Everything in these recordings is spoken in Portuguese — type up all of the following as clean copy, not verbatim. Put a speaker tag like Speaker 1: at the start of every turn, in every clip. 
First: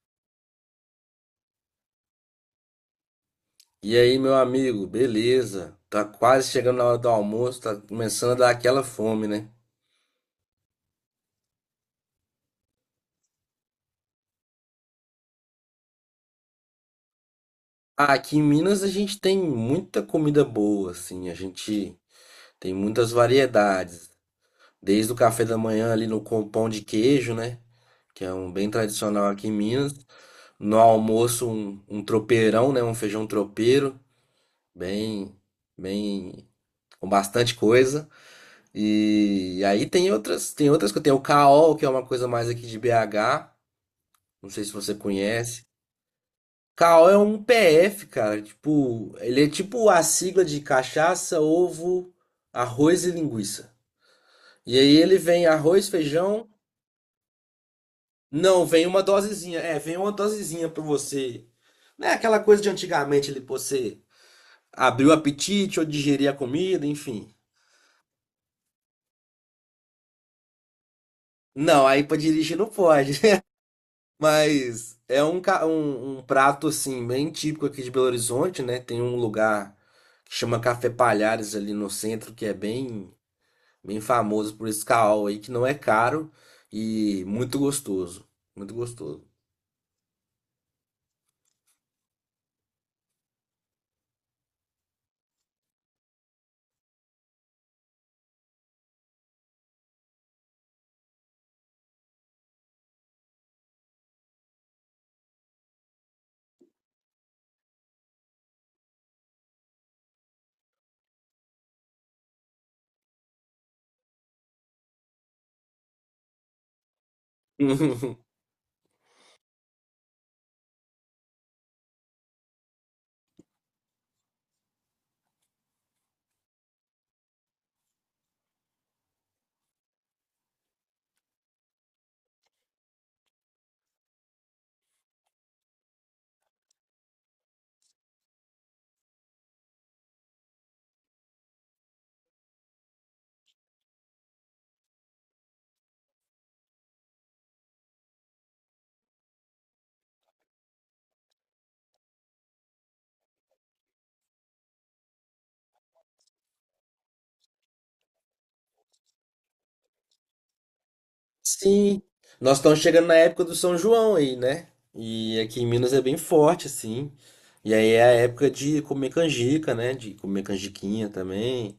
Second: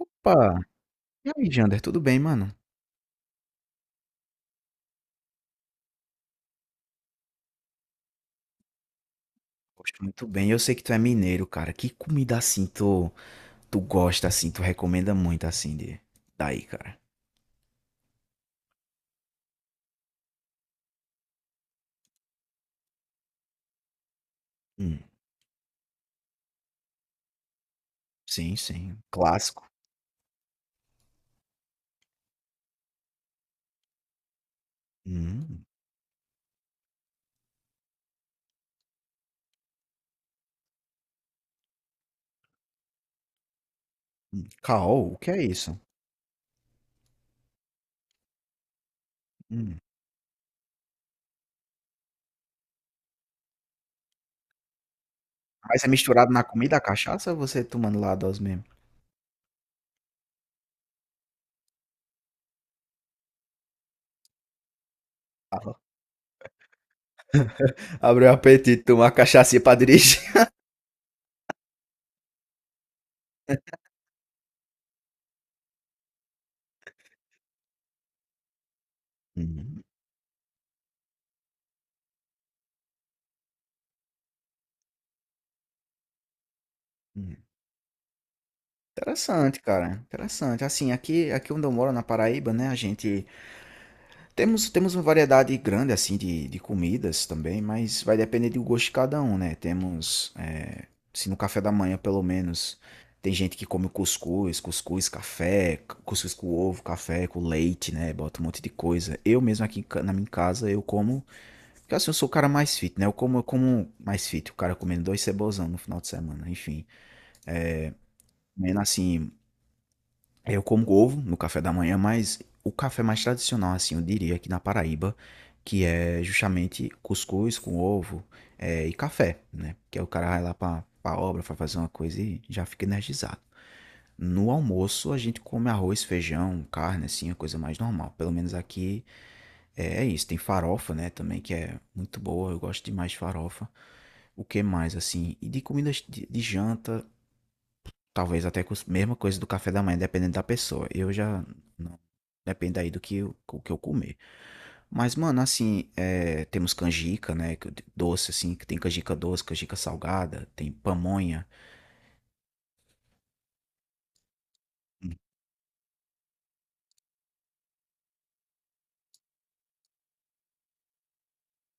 Speaker 1: Opa! E aí, Jander, tudo bem, mano?
Speaker 2: E aí, meu amigo, beleza? Tá quase chegando na hora do almoço, tá começando a dar aquela fome, né?
Speaker 1: Gosto muito bem. Eu sei que tu é mineiro, cara. Que comida assim tu gosta, assim, tu recomenda muito, assim, de... daí, cara?
Speaker 2: Aqui em Minas a gente tem muita comida boa, assim, a gente tem muitas variedades.
Speaker 1: Hum,
Speaker 2: Desde o café da manhã ali no com pão de queijo, né? Que é um
Speaker 1: sim,
Speaker 2: bem
Speaker 1: sim.
Speaker 2: tradicional aqui em
Speaker 1: Clássico.
Speaker 2: Minas. No almoço, um tropeirão, né? Um feijão tropeiro, bem,
Speaker 1: Hum.
Speaker 2: bem, com bastante coisa. E aí tem outras que tem o caol, que é uma coisa mais aqui de BH. Não sei se você
Speaker 1: Caol, o que é
Speaker 2: conhece.
Speaker 1: isso?
Speaker 2: Cal é um PF, cara. Tipo, ele é
Speaker 1: Hum.
Speaker 2: tipo a sigla de cachaça, ovo, arroz e linguiça. E aí ele vem
Speaker 1: Mas
Speaker 2: arroz,
Speaker 1: é misturado na
Speaker 2: feijão.
Speaker 1: comida, a cachaça, ou você tomando lá a dose mesmo?
Speaker 2: Não, vem uma dosezinha. É, vem uma dosezinha pra você. Não é aquela coisa de antigamente, ele, pô, você abrir o apetite ou digerir a comida, enfim.
Speaker 1: Abriu o apetite, tomar cachaça pra dirigir.
Speaker 2: Não, aí pra dirigir não pode. Mas é um prato assim bem típico aqui de Belo Horizonte, né? Tem um lugar
Speaker 1: Hum,
Speaker 2: que chama Café Palhares ali no centro, que é bem bem famoso por esse caol aí, que não é caro e
Speaker 1: hum.
Speaker 2: muito gostoso, muito gostoso.
Speaker 1: Interessante, cara. Interessante. Assim, aqui onde eu moro, na Paraíba, né, a gente... Temos uma variedade grande assim de comidas também, mas vai depender do gosto de cada um, né? Temos, é, se no café da manhã pelo menos, tem gente que come cuscuz, café, cuscuz com ovo, café com leite, né? Bota um monte de coisa. Eu mesmo aqui na minha casa, eu como, porque assim, eu sou o cara mais fit, né? Eu como mais fit, o cara comendo dois cebolzão no final de semana, enfim. Comendo assim, eu como ovo no café da manhã, mas o café mais tradicional, assim, eu diria, aqui na Paraíba, que é justamente cuscuz com ovo e café, né? Que aí o cara vai lá pra obra, vai fazer uma coisa e já fica energizado. No almoço, a gente come arroz, feijão, carne, assim, a coisa mais normal. Pelo menos aqui é isso. Tem farofa, né, também, que é muito boa. Eu gosto demais de farofa. O que mais, assim? E de comidas de janta, talvez até com a mesma coisa do café da manhã, dependendo da pessoa. Eu já. Não, depende aí do que, o que eu comer. Mas, mano, assim, é, temos canjica, né? Doce, assim, que tem canjica doce, canjica salgada, tem pamonha.
Speaker 2: Sim, nós estamos chegando na época do São João aí, né?
Speaker 1: Hum,
Speaker 2: E aqui em Minas é bem forte assim. E aí é a época de comer canjica, né? De comer canjiquinha também.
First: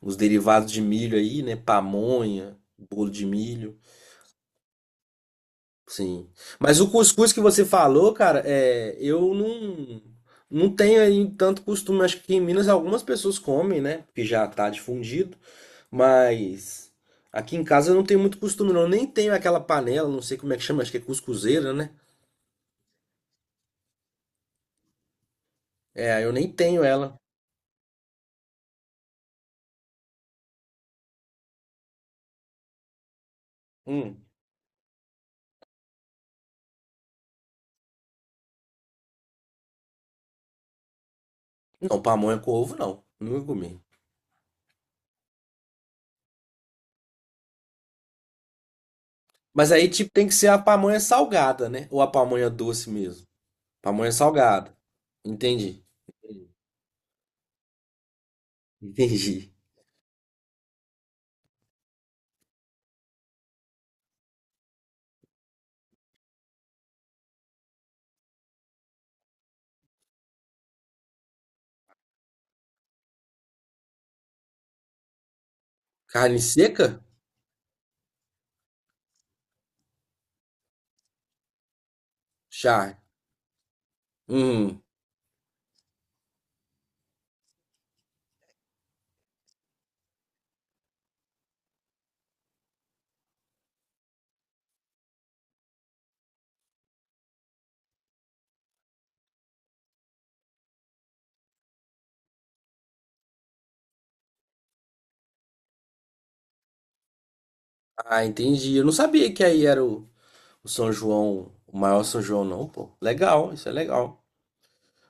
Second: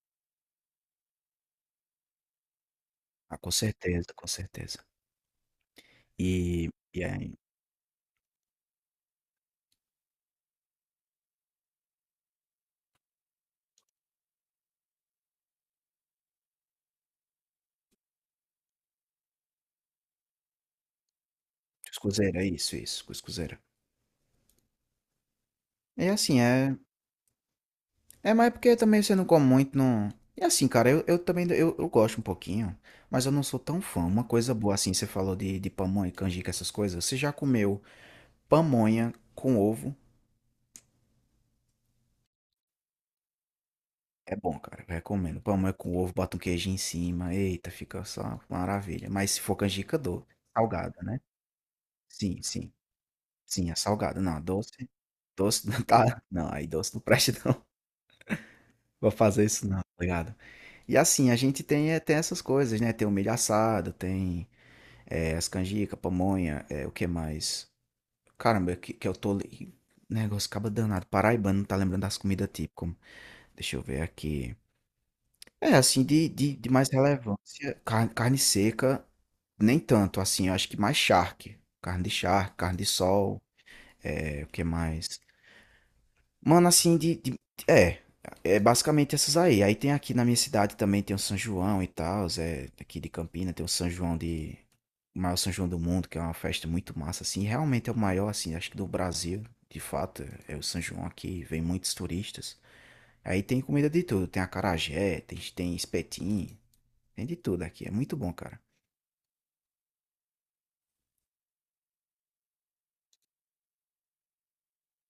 Speaker 2: Os derivados de milho aí, né? Pamonha, bolo de
Speaker 1: Ah, com
Speaker 2: milho,
Speaker 1: certeza, com certeza.
Speaker 2: sim. Mas o
Speaker 1: E
Speaker 2: cuscuz
Speaker 1: aí,
Speaker 2: que você falou, cara, é, eu não, não tenho aí tanto costume. Acho que em Minas algumas pessoas comem, né? Porque já tá difundido, mas aqui em casa eu não tenho muito costume, não. Eu nem tenho aquela panela, não sei como é que chama, acho que é cuscuzeira, né?
Speaker 1: cuscuzeira, é isso, isso, cuscuzeira. É
Speaker 2: É, eu
Speaker 1: assim,
Speaker 2: nem
Speaker 1: é.
Speaker 2: tenho ela.
Speaker 1: É, mas é porque também você não come muito, não. É assim, cara, eu também eu gosto um pouquinho, mas eu não sou tão fã. Uma
Speaker 2: Hum.
Speaker 1: coisa boa, assim, você falou de pamonha, canjica, essas coisas. Você já comeu pamonha com ovo?
Speaker 2: Não, pamonha com ovo, não. Nunca comi.
Speaker 1: É bom, cara. Eu recomendo. Pamonha com ovo, bota um queijinho em cima. Eita, fica só uma maravilha. Mas se for
Speaker 2: Mas aí,
Speaker 1: canjica
Speaker 2: tipo,
Speaker 1: doce,
Speaker 2: tem que ser a pamonha
Speaker 1: salgada, né?
Speaker 2: salgada, né? Ou a
Speaker 1: Sim,
Speaker 2: pamonha
Speaker 1: sim.
Speaker 2: doce mesmo.
Speaker 1: Sim, é
Speaker 2: Pamonha
Speaker 1: salgada. Não,
Speaker 2: salgada.
Speaker 1: doce. Doce não
Speaker 2: Entendi.
Speaker 1: tá. Não, aí doce não presta, não. Vou fazer
Speaker 2: Entendi.
Speaker 1: isso, não, tá ligado? E assim, a gente tem, é, tem essas coisas, né? Tem o milho assado, tem é, as canjica, pamonha, é, o que mais? Caramba, que eu tô. Negócio acaba danado. Paraibano não tá lembrando das comidas típicas. Deixa eu ver aqui. É, assim, de,
Speaker 2: Carne
Speaker 1: de, de mais
Speaker 2: seca?
Speaker 1: relevância, carne, carne seca, nem tanto, assim, eu acho que mais charque. Carne de charque, carne de
Speaker 2: Char.
Speaker 1: sol, é, o que
Speaker 2: Hum.
Speaker 1: mais? Mano, assim, de é, é basicamente essas aí. Aí tem aqui na minha cidade também tem o São João e tal, é, aqui de Campina tem o São João de, o maior São João do mundo, que é uma festa muito massa, assim, realmente é o maior, assim, acho que do Brasil, de fato, é o São João aqui, vem muitos turistas. Aí tem comida de tudo, tem acarajé, tem espetinho, tem de tudo aqui, é muito
Speaker 2: Ah,
Speaker 1: bom, cara.
Speaker 2: entendi. Eu não sabia que aí era o São João, o maior São João, não, pô. Legal, isso é legal.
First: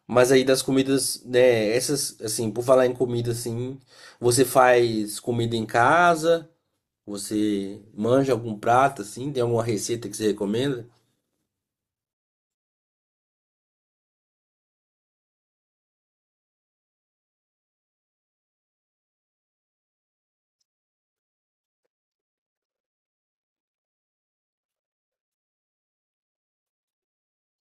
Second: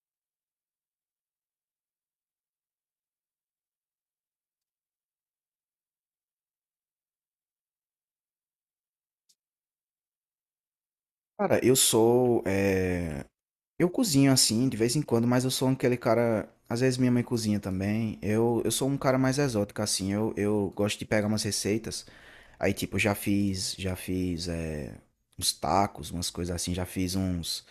Speaker 2: Mas aí das comidas, né, essas, assim, por falar em comida, assim, você faz comida em casa? Você manja algum prato, assim? Tem alguma receita que você recomenda?
Speaker 1: Cara, eu sou eu cozinho assim, de vez em quando, mas eu sou aquele cara. Às vezes minha mãe cozinha também. Eu sou um cara mais exótico, assim. Eu gosto de pegar umas receitas. Aí, tipo, eu já fiz é, uns tacos, umas coisas assim. Já fiz uns.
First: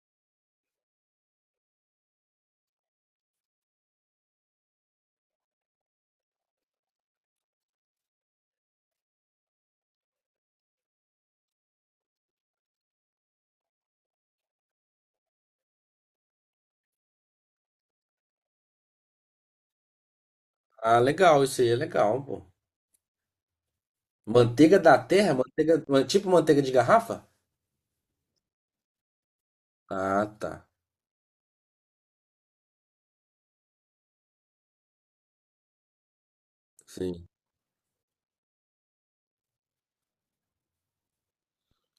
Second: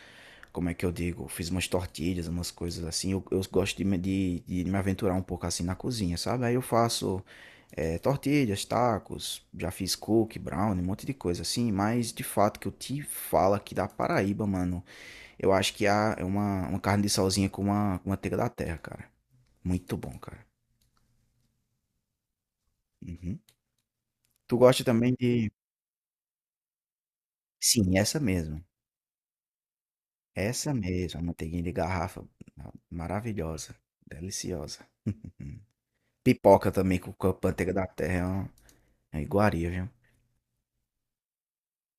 Speaker 1: Como é que eu digo? Fiz umas tortilhas, umas coisas assim. Eu gosto de, de me aventurar um pouco assim na cozinha, sabe? Aí eu faço é, tortilhas, tacos, já fiz cookie, brownie, um monte de coisa assim. Mas de fato que eu te falo aqui da Paraíba, mano. Eu acho que há é uma carne de solzinha com uma, com manteiga da terra, cara. Muito bom, cara.
Speaker 2: Ah, legal, isso aí é legal, pô.
Speaker 1: Uhum. Tu
Speaker 2: Manteiga
Speaker 1: gosta
Speaker 2: da
Speaker 1: também
Speaker 2: terra?
Speaker 1: de.
Speaker 2: Tipo manteiga de garrafa?
Speaker 1: Sim, essa mesmo.
Speaker 2: Ah, tá.
Speaker 1: Essa mesmo. A manteiguinha de garrafa. Ah, maravilhosa. Deliciosa. Pipoca também com
Speaker 2: Sim.
Speaker 1: a manteiga da terra. É uma iguaria, viu?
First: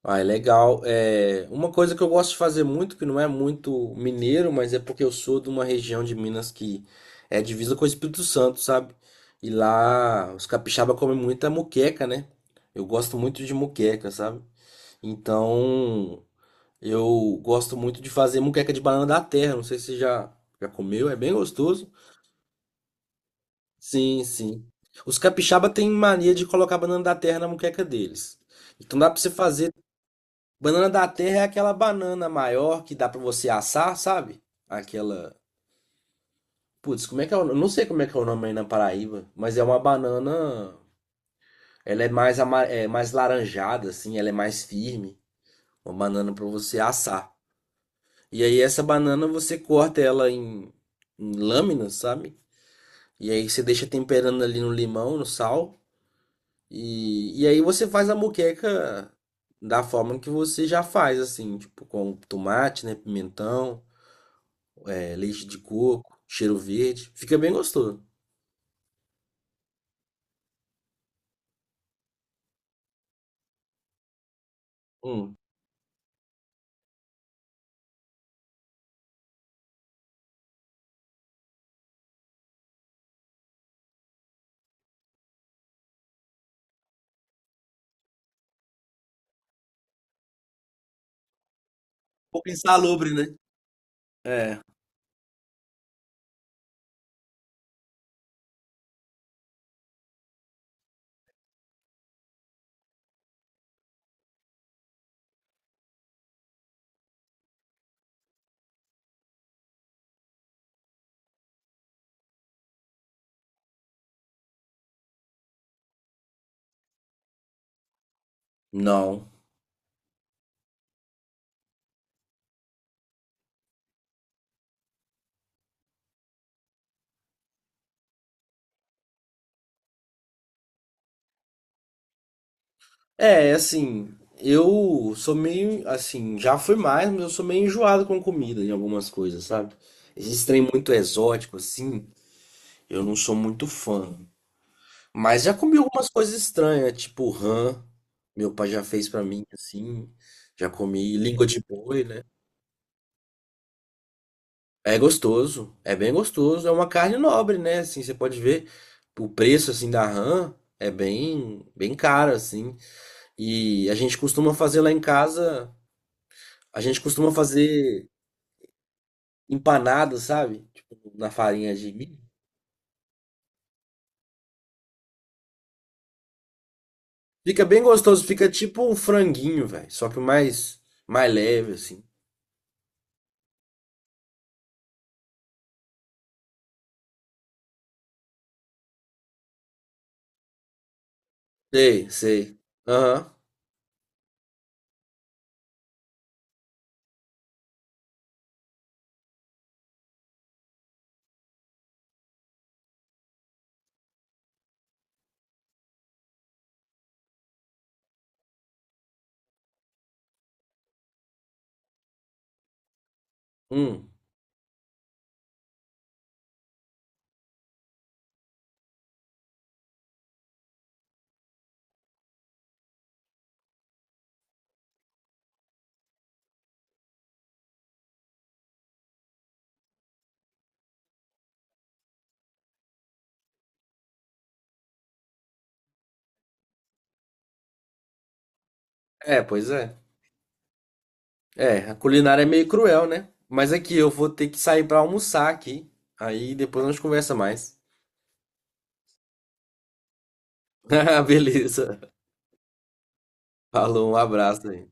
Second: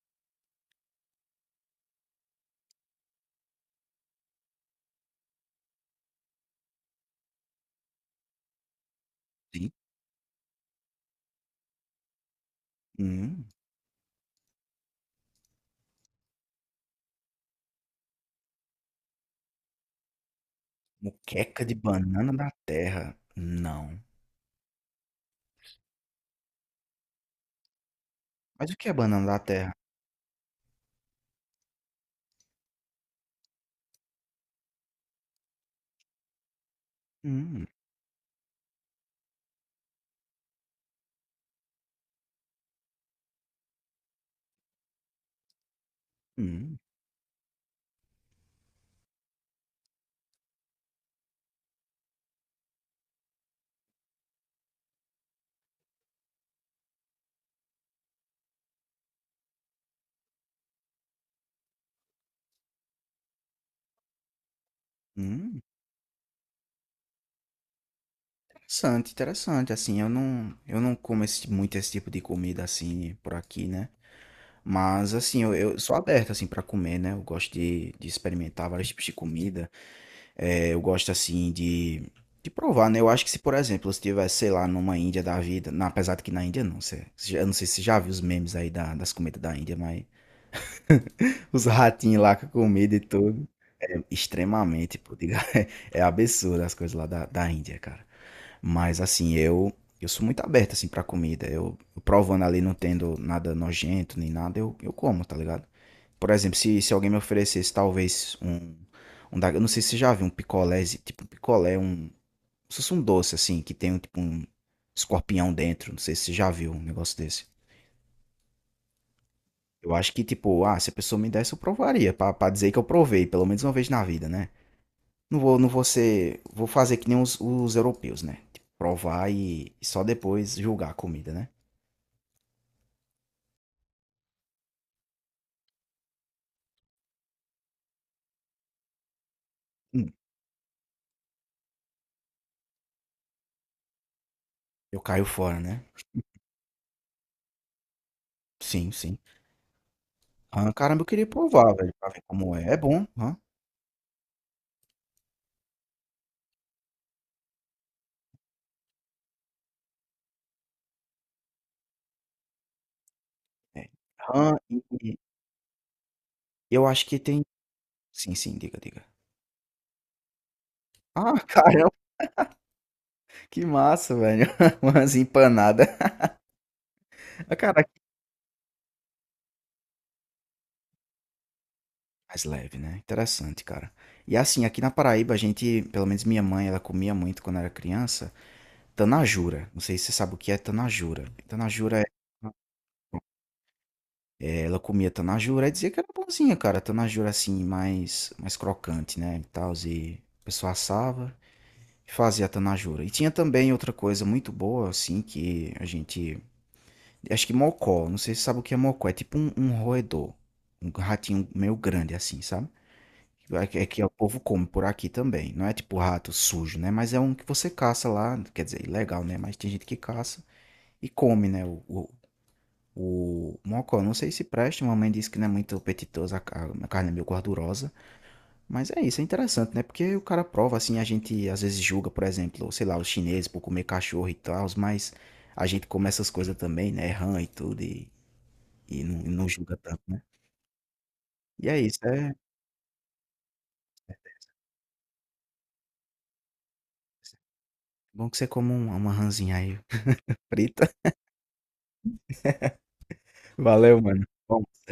Speaker 2: Ah, é legal. É, uma coisa que eu gosto de fazer muito, que não é muito mineiro, mas é porque eu sou de uma região de Minas que é divisa com o Espírito Santo, sabe? E
Speaker 1: Sim.
Speaker 2: lá os capixaba comem muita moqueca, né? Eu gosto
Speaker 1: Hum.
Speaker 2: muito de moqueca, sabe? Então, eu gosto muito de fazer moqueca de banana da terra. Não sei se já comeu, é bem
Speaker 1: Moqueca de
Speaker 2: gostoso.
Speaker 1: banana da terra. Não.
Speaker 2: Sim, sim. Os capixaba têm mania de colocar banana da terra na moqueca deles.
Speaker 1: Mas o que é
Speaker 2: Então dá pra
Speaker 1: banana
Speaker 2: você
Speaker 1: da terra?
Speaker 2: fazer. Banana da terra é aquela banana maior que dá pra você assar, sabe? Aquela. Putz, como é que é o... Eu
Speaker 1: Hum.
Speaker 2: não sei como é que é o nome aí na Paraíba, mas é uma banana. Ela é mais, ama... é mais laranjada, assim, ela é mais firme. Uma banana pra
Speaker 1: Hum.
Speaker 2: você assar. E aí, essa banana você corta em lâminas, sabe? E aí você deixa temperando ali no limão, no sal. E aí você faz a moqueca da forma que você já faz, assim, tipo, com tomate, né? Pimentão, é, leite de
Speaker 1: Hum,
Speaker 2: coco, cheiro verde. Fica bem gostoso.
Speaker 1: interessante, interessante. Assim, eu não como esse, muito esse tipo de comida assim por aqui, né? Mas
Speaker 2: Hum. Um
Speaker 1: assim, eu sou aberto assim para comer, né? Eu gosto de experimentar vários tipos de comida. É, eu gosto assim de provar, né? Eu acho que se, por exemplo, se tivesse, sei lá, numa Índia da vida, apesar de que na Índia não, você eu não sei se você já viu os memes aí das comidas da Índia, mas os ratinhos lá com a
Speaker 2: pouco
Speaker 1: comida e
Speaker 2: insalubre, né?
Speaker 1: tudo. É
Speaker 2: É.
Speaker 1: extremamente, pô, diga, é absurdo as coisas lá da Índia, cara. Mas assim, eu sou muito aberto assim para comida. Eu provando ali não tendo nada nojento nem nada, eu como, tá ligado? Por exemplo, se alguém me oferecesse talvez um, eu não sei se você já viu um picolé, tipo um picolé, um, como se fosse um doce assim, que tem um tipo um escorpião dentro, não sei se você já viu um negócio desse.
Speaker 2: Não.
Speaker 1: Eu acho que tipo, ah, se a pessoa me desse eu provaria, pra dizer que eu provei, pelo menos uma vez na vida, né? Não vou, não vou ser, vou fazer que nem os europeus, né? Tipo, provar e só depois julgar a comida, né?
Speaker 2: É, assim, eu sou meio, assim, já fui mais, mas eu sou meio enjoado com comida em algumas coisas, sabe?
Speaker 1: Hum,
Speaker 2: Esses trem muito exótico, assim, eu não sou muito fã.
Speaker 1: eu caio
Speaker 2: Mas já
Speaker 1: fora,
Speaker 2: comi
Speaker 1: né?
Speaker 2: algumas coisas estranhas, tipo rã, meu pai já
Speaker 1: Sim,
Speaker 2: fez
Speaker 1: sim.
Speaker 2: pra mim, assim. Já
Speaker 1: Ah, caramba, eu
Speaker 2: comi
Speaker 1: queria
Speaker 2: língua de
Speaker 1: provar, velho,
Speaker 2: boi,
Speaker 1: pra ver
Speaker 2: né?
Speaker 1: como é. É bom, hã?
Speaker 2: É gostoso, é bem gostoso, é uma carne nobre, né? Assim, você pode ver o preço assim da rã é bem, bem caro assim.
Speaker 1: É.
Speaker 2: E a gente costuma
Speaker 1: Rã
Speaker 2: fazer lá em
Speaker 1: e
Speaker 2: casa, a
Speaker 1: eu
Speaker 2: gente
Speaker 1: acho que
Speaker 2: costuma
Speaker 1: tem
Speaker 2: fazer
Speaker 1: sim, sim, diga, diga.
Speaker 2: empanado, sabe? Tipo, na
Speaker 1: Ah,
Speaker 2: farinha
Speaker 1: caramba,
Speaker 2: de milho.
Speaker 1: que massa, velho. Umas empanada. Ah,
Speaker 2: Fica bem
Speaker 1: cara,
Speaker 2: gostoso, fica tipo um franguinho, velho, só que mais mais leve assim.
Speaker 1: mais leve, né? Interessante, cara. E assim, aqui na Paraíba, a gente, pelo menos minha mãe, ela comia muito quando era criança, tanajura. Não sei se você sabe o que é tanajura. Tanajura é,
Speaker 2: Sei, sei. Aham.
Speaker 1: é, ela comia tanajura e dizia que era bonzinha, cara. Tanajura assim, mais crocante, né? E tal, e a pessoa assava e fazia tanajura. E tinha também outra coisa muito boa, assim, que a gente acho que mocó. Não sei se você sabe o que é mocó. É tipo um, um roedor. Um ratinho meio grande assim, sabe? É que o
Speaker 2: Hum.
Speaker 1: povo come por aqui também. Não é tipo rato sujo, né? Mas é um que você caça lá. Quer dizer, ilegal, né? Mas tem gente que caça e come, né? O mocó. Não sei se presta. Minha mãe disse que não é muito apetitoso. A carne é meio gordurosa. Mas é isso. É interessante, né? Porque o cara prova assim. A gente às vezes julga, por exemplo, sei lá, os chineses por comer cachorro e tal. Mas a gente come essas coisas também, né? Rã e tudo. E
Speaker 2: É,
Speaker 1: não
Speaker 2: pois
Speaker 1: julga
Speaker 2: é.
Speaker 1: tanto, né. E
Speaker 2: É,
Speaker 1: é
Speaker 2: a
Speaker 1: isso, é
Speaker 2: culinária é meio cruel, né? Mas aqui eu vou ter que sair pra almoçar aqui. Aí depois a gente conversa mais.
Speaker 1: bom que você coma uma rãzinha aí frita.
Speaker 2: Beleza.
Speaker 1: Valeu,
Speaker 2: Falou, um
Speaker 1: mano. Bom
Speaker 2: abraço aí.